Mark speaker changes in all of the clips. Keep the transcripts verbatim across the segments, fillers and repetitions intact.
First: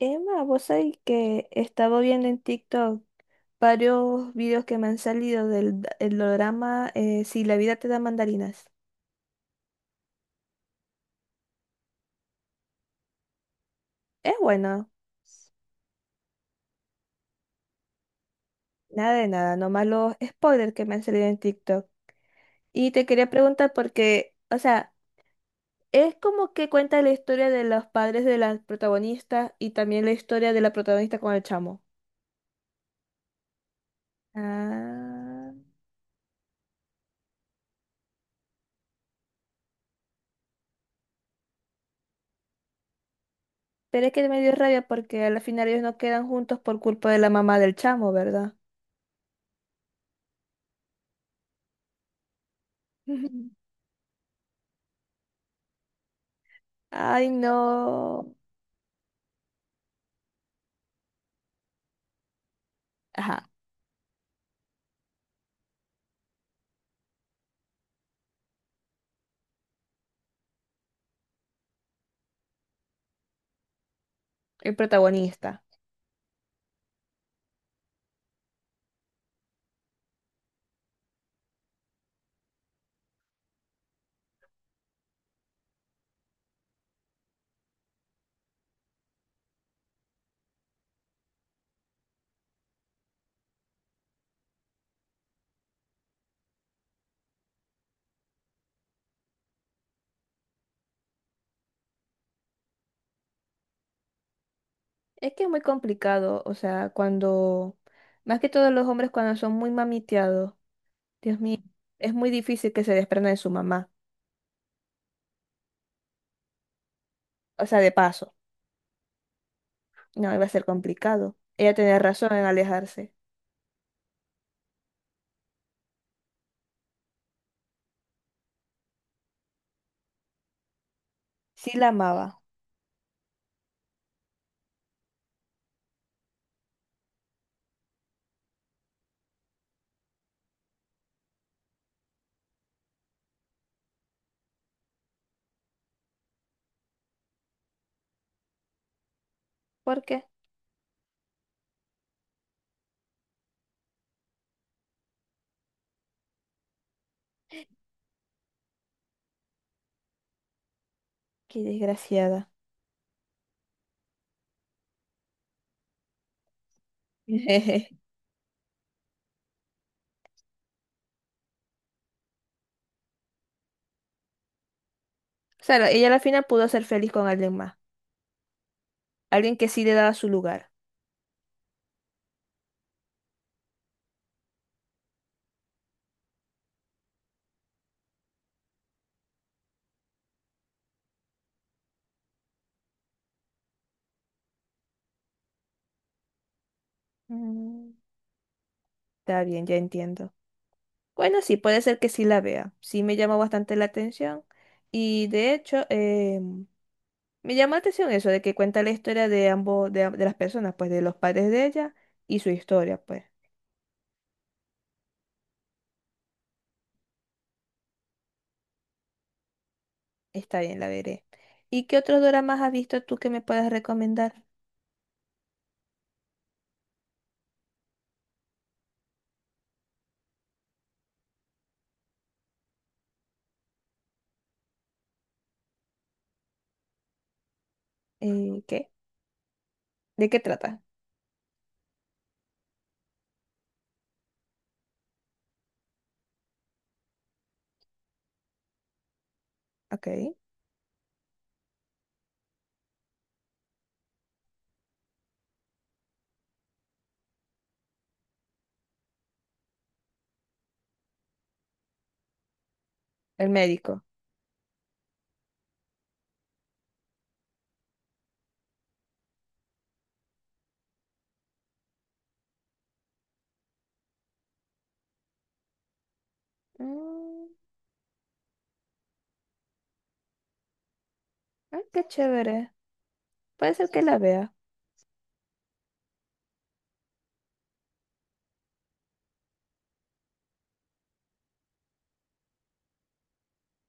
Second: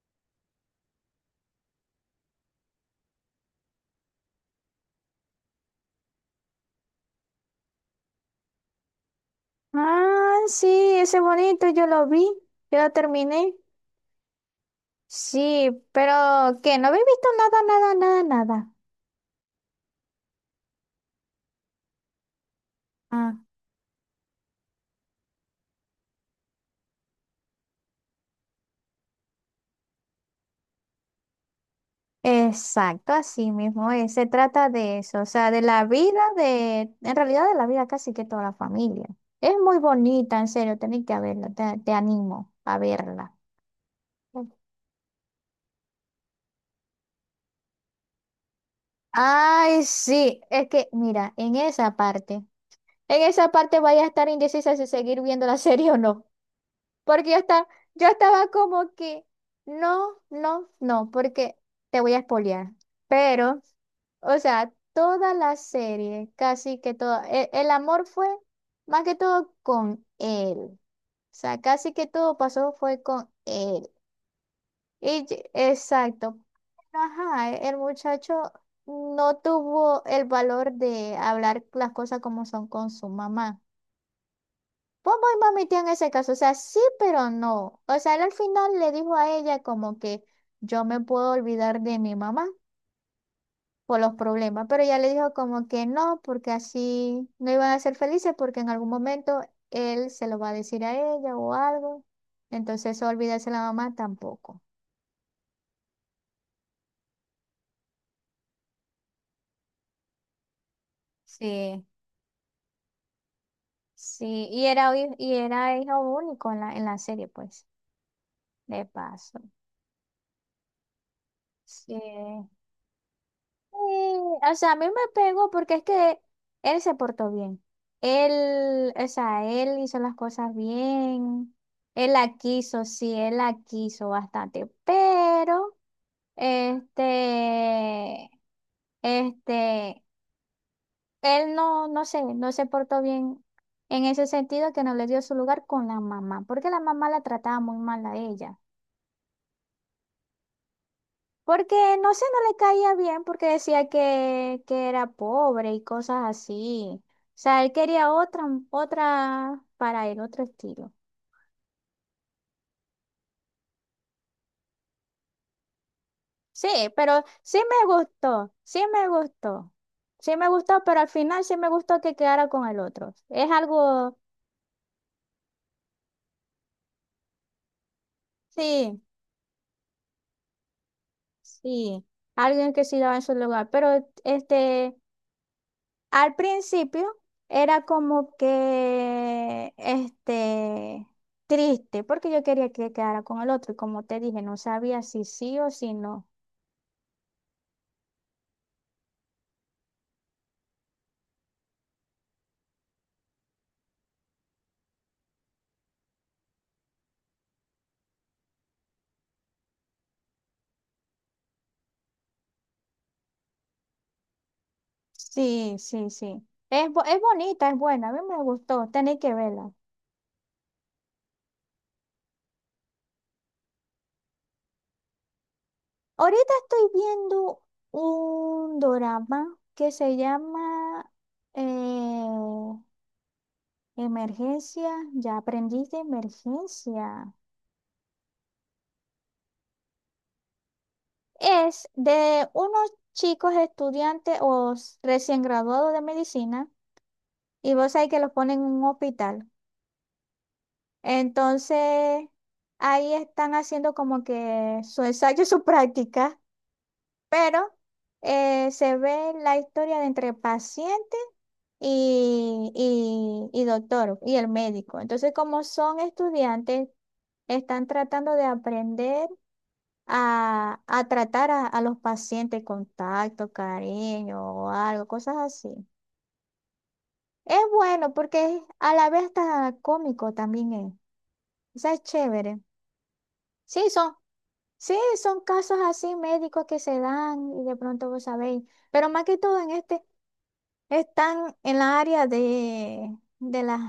Speaker 1: Emma, vos sabés que estaba viendo en TikTok varios videos que me han salido del d- el drama eh, Si la vida te da mandarinas.
Speaker 2: Ah, sí, ese bonito, yo lo vi, yo lo terminé.
Speaker 1: Es bueno,
Speaker 2: Sí, pero ¿qué? No habéis visto nada, nada, nada, nada.
Speaker 1: nada de nada, nomás los spoilers que me han salido en TikTok. Y te quería
Speaker 2: Ah,
Speaker 1: preguntar porque, o sea, es como que cuenta la historia de los padres de la protagonista y también la historia de la protagonista con el chamo.
Speaker 2: exacto, así mismo es. Se trata de eso, o sea,
Speaker 1: Ah,
Speaker 2: de la vida de, en realidad de la vida casi que toda la familia. Es muy bonita, en serio, tenéis que verla, te, te animo a verla.
Speaker 1: pero es que me dio rabia porque al final ellos no quedan juntos por culpa de la mamá del chamo, ¿verdad?
Speaker 2: Ay, sí, es que, mira, en esa parte, en esa parte vaya a estar indecisa si seguir viendo la serie o no.
Speaker 1: Ay,
Speaker 2: Porque yo estaba, yo
Speaker 1: no.
Speaker 2: estaba como que, no, no, no, porque te voy a espolear.
Speaker 1: Ajá,
Speaker 2: Pero, o sea, toda la serie, casi que todo, e- el, amor fue más que todo con él. O sea, casi que todo pasó fue con él.
Speaker 1: el
Speaker 2: Y, ye-
Speaker 1: protagonista.
Speaker 2: exacto. Ajá, e- el muchacho no tuvo el valor de hablar las cosas como son con su mamá. Bobo y Mami Tía en ese caso, o sea, sí, pero no. O sea, él al final le dijo a ella como que yo me puedo olvidar de mi mamá por los problemas, pero ella le dijo como que no, porque así no iban a ser felices porque en algún momento él se lo va a decir a ella o algo. Entonces, eso olvidarse de la mamá tampoco.
Speaker 1: Es que es muy complicado, o sea, cuando, más que todos los hombres cuando son muy mamiteados, Dios mío,
Speaker 2: Sí,
Speaker 1: es muy difícil que se desprendan de su mamá.
Speaker 2: Sí, y era, hi- y era hijo único en la, en la serie,
Speaker 1: O
Speaker 2: pues,
Speaker 1: sea, de paso,
Speaker 2: de paso.
Speaker 1: no, iba a ser complicado. Ella
Speaker 2: Sí.
Speaker 1: tenía razón en alejarse.
Speaker 2: Sí, o sea, a mí me pegó porque es que él se portó bien. Él, o sea, él hizo las cosas bien.
Speaker 1: Sí la
Speaker 2: Él la
Speaker 1: amaba.
Speaker 2: quiso, sí, él la quiso bastante. Pero, este, este, él no, no sé, no se portó bien en ese sentido que no le dio su lugar con la mamá, porque la mamá la trataba muy mal a ella.
Speaker 1: ¿Por qué?
Speaker 2: Porque no sé, no le caía bien porque decía que, que era pobre y cosas así. O sea, él quería otra, otra para él, otro estilo.
Speaker 1: Qué desgraciada.
Speaker 2: Sí, pero sí me gustó, sí me gustó. Sí me gustó, pero al final sí me gustó que quedara con el otro. Es algo,
Speaker 1: Claro, ella al final pudo ser feliz con alguien más,
Speaker 2: sí,
Speaker 1: alguien que sí le daba su lugar.
Speaker 2: sí, alguien que sí daba en su lugar. Pero este, Al principio era como que, este, triste, porque yo quería que quedara con el otro, y como te dije, no sabía si sí o si no.
Speaker 1: Mm, está bien, ya entiendo. Bueno, sí, puede ser que sí la vea. Sí me llamó bastante la atención. Y de hecho, eh, me llamó la atención eso de que cuenta la historia de ambos, de, de las personas, pues de los padres de ella y su historia, pues.
Speaker 2: Sí, sí, sí. Es, bo- es bonita, es buena, a mí me gustó, tenéis que verla.
Speaker 1: Está bien, la veré. ¿Y qué otros doramas has visto tú que me puedas recomendar?
Speaker 2: Ahorita estoy viendo un drama que se llama eh, Emergencia, ya aprendí de emergencia.
Speaker 1: Eh, ¿qué? ¿De qué trata?
Speaker 2: Es de unos chicos estudiantes o s- recién graduados de medicina y vos sabés que los ponen en un hospital.
Speaker 1: Ok.
Speaker 2: Entonces, ahí están haciendo como que su ensayo, su práctica, pero eh, se ve la historia de entre paciente y,
Speaker 1: El
Speaker 2: y, y
Speaker 1: médico.
Speaker 2: doctor y el médico. Entonces, como son estudiantes, están tratando de aprender a, a tratar a, a los pacientes con tacto, cariño o algo, cosas así.
Speaker 1: Mm,
Speaker 2: Es bueno porque es- a la vez está cómico también es. O
Speaker 1: ay,
Speaker 2: sea, es
Speaker 1: qué
Speaker 2: chévere.
Speaker 1: chévere. Puede ser
Speaker 2: Sí,
Speaker 1: que
Speaker 2: son,
Speaker 1: la vea.
Speaker 2: sí, son casos así médicos que se dan y de pronto vos sabéis. Pero más que todo en este, están en la área de, de las,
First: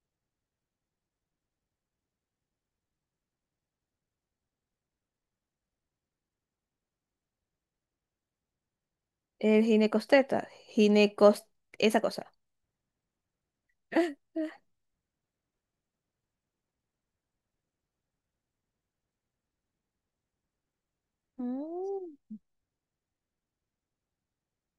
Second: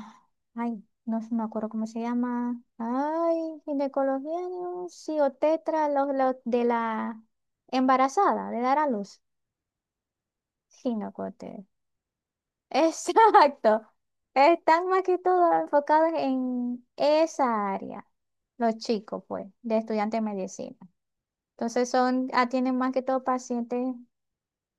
Speaker 2: ay, no sé, me acuerdo cómo se llama. Ay, ginecología, no, sí, o tetra, los, los de la embarazada, de dar a luz.
Speaker 1: El ginecosteta. Ginecos...
Speaker 2: Chinocote.
Speaker 1: Esa cosa.
Speaker 2: Exacto. Están más que todo enfocados en esa área, los chicos, pues, de estudiantes de medicina. Entonces
Speaker 1: Mm,
Speaker 2: son, atienden más que todo pacientes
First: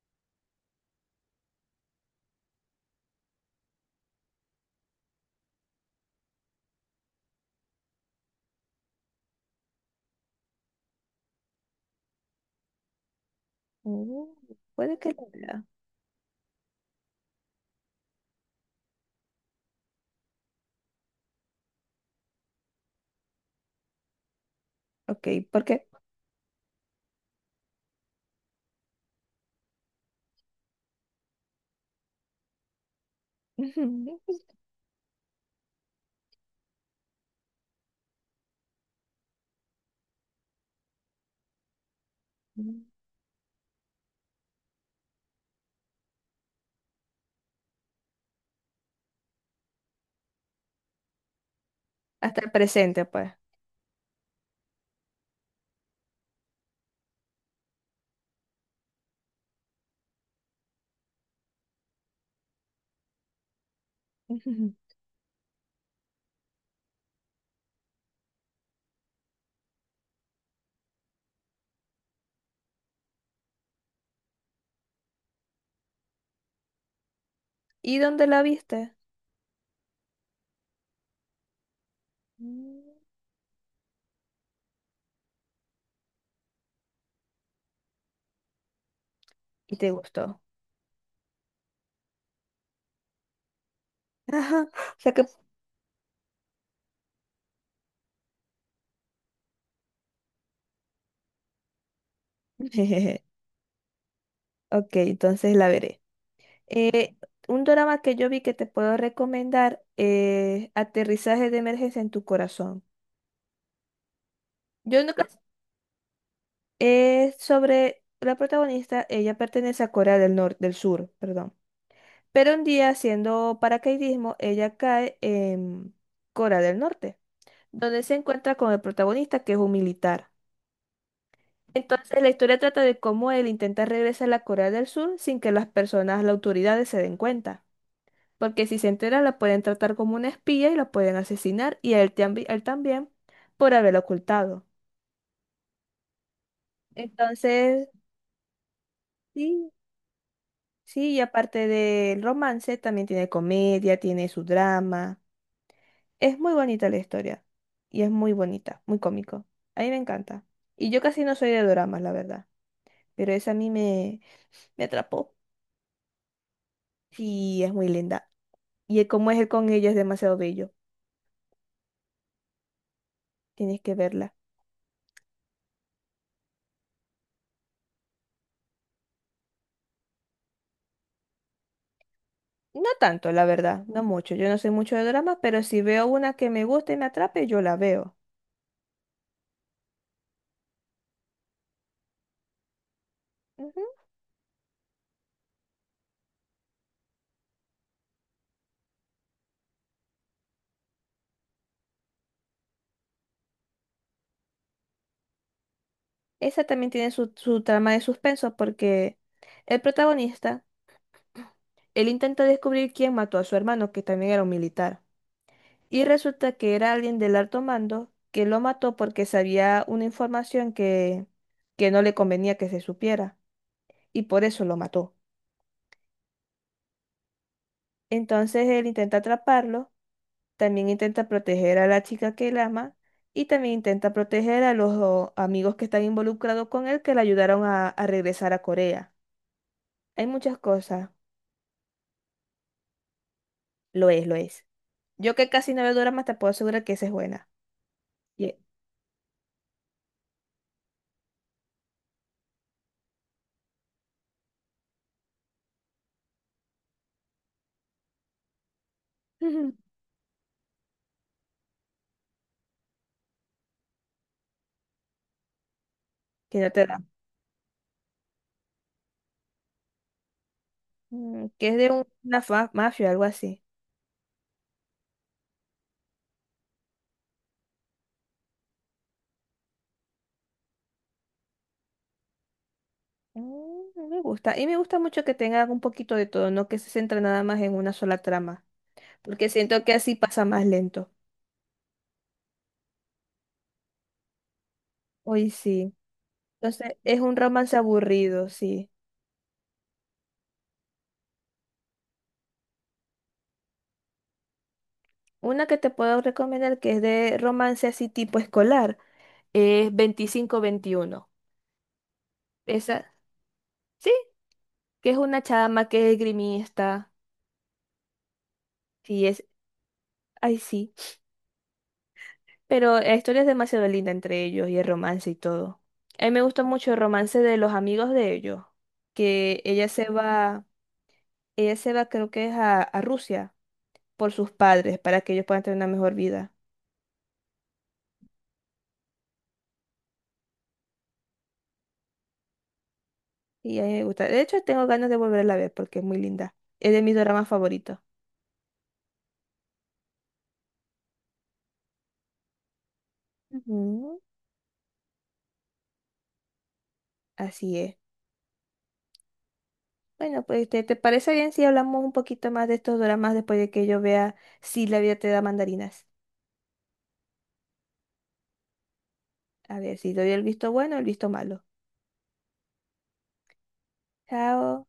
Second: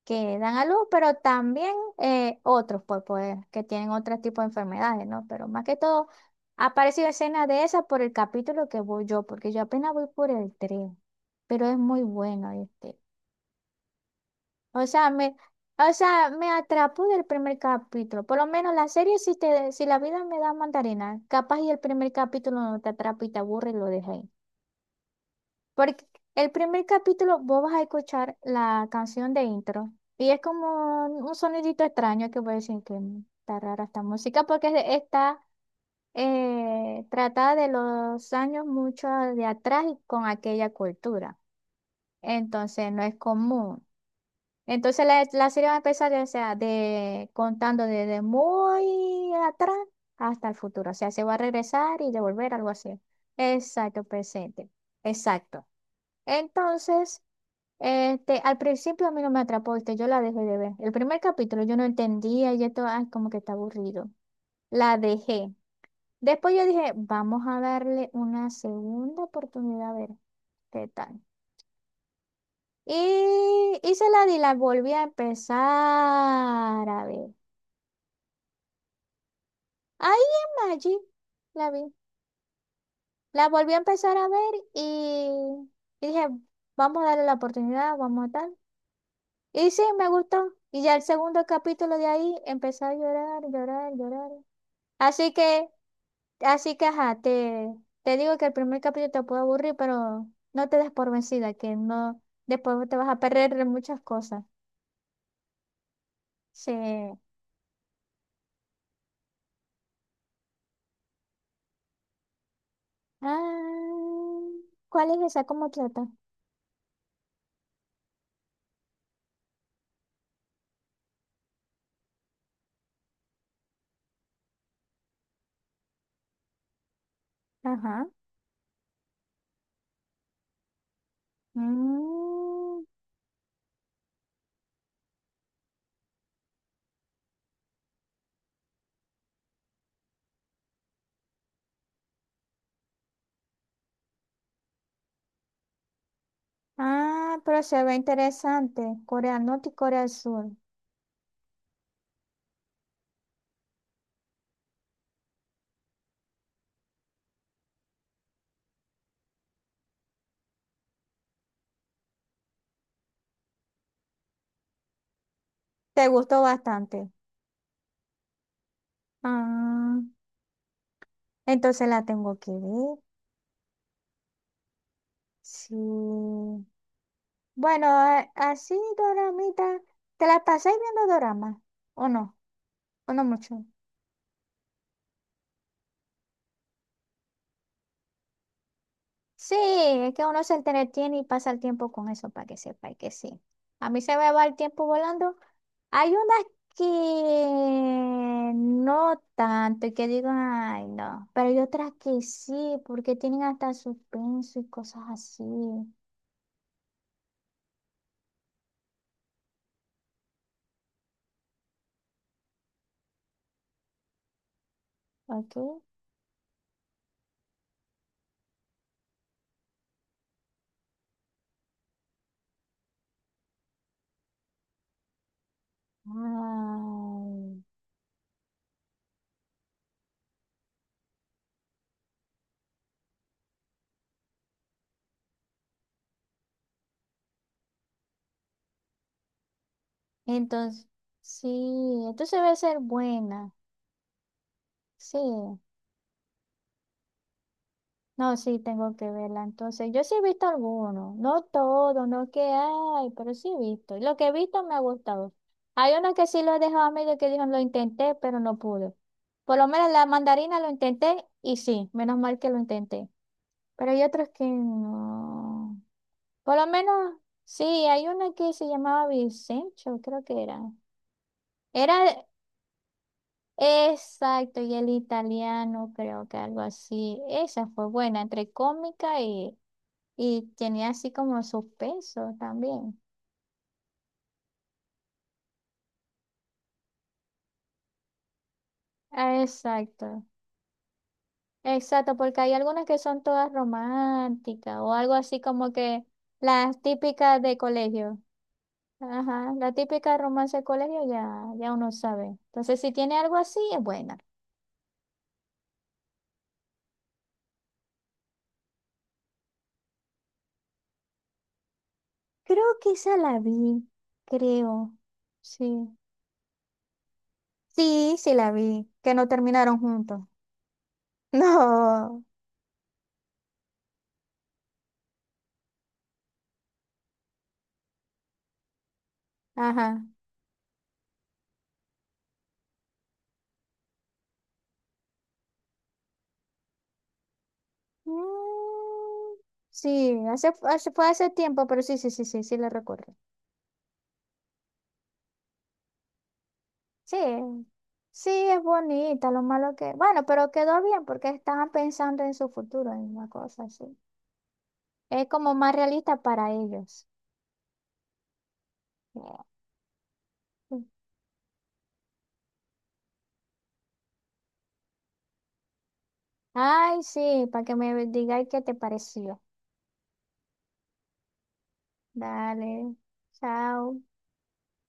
Speaker 2: que dan a luz, pero también eh, otros, pues, pues, que tienen otro tipo de enfermedades, ¿no? Pero más que todo, ha aparecido escena de esa por el capítulo que voy yo, porque yo apenas voy por el tres, pero es muy bueno, este.
Speaker 1: mm,
Speaker 2: O
Speaker 1: puede que
Speaker 2: sea,
Speaker 1: la
Speaker 2: me,
Speaker 1: vea.
Speaker 2: o sea, me atrapó del primer capítulo. Por lo menos la serie, si, te, si la vida me da mandarina, capaz y el primer capítulo no te atrapa y te aburre y lo dejas ahí.
Speaker 1: Ok, ¿por qué?
Speaker 2: Porque el primer capítulo vos vas a escuchar la canción de intro y es como un sonidito extraño que voy a decir que "Mm, está rara esta
Speaker 1: Ujú.
Speaker 2: música porque es de- está eh, tratada de los años mucho de atrás y con aquella cultura. Entonces no es común. Entonces la, la serie va a empezar, o sea, de, contando desde muy atrás hasta el futuro. O sea, se va a regresar y
Speaker 1: Hasta el
Speaker 2: devolver algo así.
Speaker 1: presente, pues.
Speaker 2: Exacto, presente. Exacto. Entonces, este, al principio a mí no me atrapó, este, yo la dejé de ver. El primer capítulo yo no entendía y esto, ay, como que está aburrido.
Speaker 1: Ujú.
Speaker 2: La dejé. Después yo dije, vamos a darle una segunda oportunidad a ver qué tal. Y, y se la di, la volví a empezar a ver.
Speaker 1: ¿Y dónde la viste?
Speaker 2: Ahí en Maggi la vi.
Speaker 1: Mm.
Speaker 2: La volví a empezar a ver y, y dije, vamos a darle la oportunidad, vamos a tal. Y
Speaker 1: Y
Speaker 2: sí,
Speaker 1: te
Speaker 2: me
Speaker 1: gustó.
Speaker 2: gustó. Y ya el segundo capítulo de ahí empecé a llorar, llorar,
Speaker 1: Ajá,
Speaker 2: llorar.
Speaker 1: o sea que...
Speaker 2: Así que, así que, ajá, te, te digo que el primer capítulo te puede aburrir, pero no te des por vencida, que no, después te vas a perder de muchas cosas.
Speaker 1: Ok, entonces la veré.
Speaker 2: Sí.
Speaker 1: Eh, un drama que yo vi que te puedo recomendar es Aterrizaje de emergencia en tu corazón.
Speaker 2: Ah,
Speaker 1: Yo
Speaker 2: ¿cuál es
Speaker 1: nunca...
Speaker 2: esa? ¿Cómo trata?
Speaker 1: Es sobre la protagonista, ella pertenece a Corea del Norte, del Sur, perdón. Pero un día haciendo paracaidismo, ella cae en Corea del Norte, donde
Speaker 2: Ajá.
Speaker 1: se encuentra con el protagonista, que es un militar. Entonces, la historia trata
Speaker 2: Mm.
Speaker 1: de cómo él intenta regresar a la Corea del Sur sin que las personas, las autoridades se den cuenta. Porque si se entera, la pueden tratar como una espía y la pueden asesinar, y a él, tambi- él también, por haberlo ocultado.
Speaker 2: Ah, pero se
Speaker 1: Entonces,
Speaker 2: ve interesante. Corea Norte
Speaker 1: sí,
Speaker 2: y Corea del Sur.
Speaker 1: sí, y aparte del romance, también tiene comedia, tiene su drama. Es muy bonita la historia. Y es muy bonita, muy cómico. A mí me encanta. Y yo casi no soy de dramas, la verdad. Pero esa a mí me, me atrapó.
Speaker 2: Te gustó bastante.
Speaker 1: Sí, es muy linda. Y el cómo es él con ella es
Speaker 2: Ah,
Speaker 1: demasiado bello.
Speaker 2: entonces la tengo que ver.
Speaker 1: Tienes que verla.
Speaker 2: Sí. Bueno, a- así, Doramita, ¿te la pasáis viendo Dorama? ¿O no?
Speaker 1: No
Speaker 2: ¿O no
Speaker 1: tanto, la
Speaker 2: mucho?
Speaker 1: verdad, no mucho. Yo no sé mucho de dramas, pero si veo una que me gusta y me atrape, yo la veo.
Speaker 2: Sí, es que uno se entretiene y pasa el tiempo con eso para que sepa y que sí.
Speaker 1: Ujú.
Speaker 2: A mí se me va el tiempo volando. Hay unas que no tanto y que digo, ay, no, pero hay otras que sí, porque tienen hasta suspenso y cosas así.
Speaker 1: Esa también tiene su, su trama de suspenso porque el protagonista, él intenta descubrir quién mató a su hermano, que también era un militar.
Speaker 2: ¿Ok?
Speaker 1: Y resulta que era alguien del alto mando que lo mató porque sabía una información que, que no le convenía que se supiera. Y por eso lo mató.
Speaker 2: Ay.
Speaker 1: Entonces él intenta atraparlo, también intenta proteger a la chica que él ama y también intenta proteger a los o, amigos que están involucrados con él que le ayudaron a, a regresar a Corea. Hay muchas
Speaker 2: Entonces,
Speaker 1: cosas.
Speaker 2: sí, entonces debe ser buena.
Speaker 1: Lo es, lo es.
Speaker 2: Sí.
Speaker 1: Yo que casi no veo dramas te puedo asegurar que esa es buena.
Speaker 2: No,
Speaker 1: Y-
Speaker 2: sí, tengo que verla. Entonces, yo sí he visto algunos, no todo, no que hay, pero sí he visto. Y lo que he visto me ha gustado. Hay uno que sí lo he dejado a medio que dijo, lo intenté, pero no pude. Por lo
Speaker 1: ujú.
Speaker 2: menos la mandarina lo intenté y sí, menos mal que lo intenté. Pero hay otros que no. Por
Speaker 1: Que
Speaker 2: lo
Speaker 1: no te da.
Speaker 2: menos, sí, hay uno que se llamaba Vicencio, creo que era.
Speaker 1: Mm, que es de
Speaker 2: Era
Speaker 1: un- una fa- mafia, algo así.
Speaker 2: exacto, y el italiano, creo que algo así. Esa fue buena, entre cómica y Y tenía así como sus pesos también.
Speaker 1: Mm, no me gusta. Y me gusta mucho que tenga un poquito de todo, no que se centre nada más en una sola trama.
Speaker 2: Ah,
Speaker 1: Porque siento que así
Speaker 2: exacto,
Speaker 1: pasa más lento.
Speaker 2: exacto, porque hay algunas que son todas románticas o algo así
Speaker 1: Hoy
Speaker 2: como
Speaker 1: sí.
Speaker 2: que las
Speaker 1: Entonces, es un
Speaker 2: típicas de
Speaker 1: romance
Speaker 2: colegio.
Speaker 1: aburrido, sí.
Speaker 2: Ajá, la típica romance de colegio ya, ya uno sabe. Entonces, si tiene algo así, es buena.
Speaker 1: Una que te puedo recomendar que es de romance así tipo escolar es veinticinco veintiuno.
Speaker 2: Creo que
Speaker 1: Esa,
Speaker 2: esa la vi,
Speaker 1: sí,
Speaker 2: creo.
Speaker 1: que es una
Speaker 2: Sí,
Speaker 1: chama que es grimista.
Speaker 2: sí, sí la vi, que
Speaker 1: Sí,
Speaker 2: no
Speaker 1: es,
Speaker 2: terminaron juntos.
Speaker 1: ay, sí.
Speaker 2: No,
Speaker 1: Pero la historia es demasiado linda entre ellos y el romance y todo. A mí me gusta mucho el romance de los amigos de ellos, que ella
Speaker 2: ajá.
Speaker 1: se va, ella se va, creo que es a, a Rusia por sus padres para que ellos puedan tener una mejor vida.
Speaker 2: Mm, sí, hace, hace- fue hace tiempo, pero sí, sí, sí, sí, sí la recuerdo.
Speaker 1: Y a mí me gusta. De hecho, tengo ganas de volverla a ver porque es muy linda. Es de mis
Speaker 2: Sí,
Speaker 1: dramas favoritos.
Speaker 2: sí, es bonita, lo malo que... Bueno, pero quedó bien porque estaban pensando en su futuro, en una cosa así.
Speaker 1: Ujú,
Speaker 2: Es como más realista para ellos.
Speaker 1: así es.
Speaker 2: Yeah.
Speaker 1: Bueno, pues ¿te, te parece bien si hablamos un poquito más de estos dramas después de que yo vea si la vida te da mandarinas?
Speaker 2: Ay, sí, para que me digáis qué te pareció.
Speaker 1: A ver si doy el visto bueno o el visto malo.
Speaker 2: Dale, chao.
Speaker 1: Chao.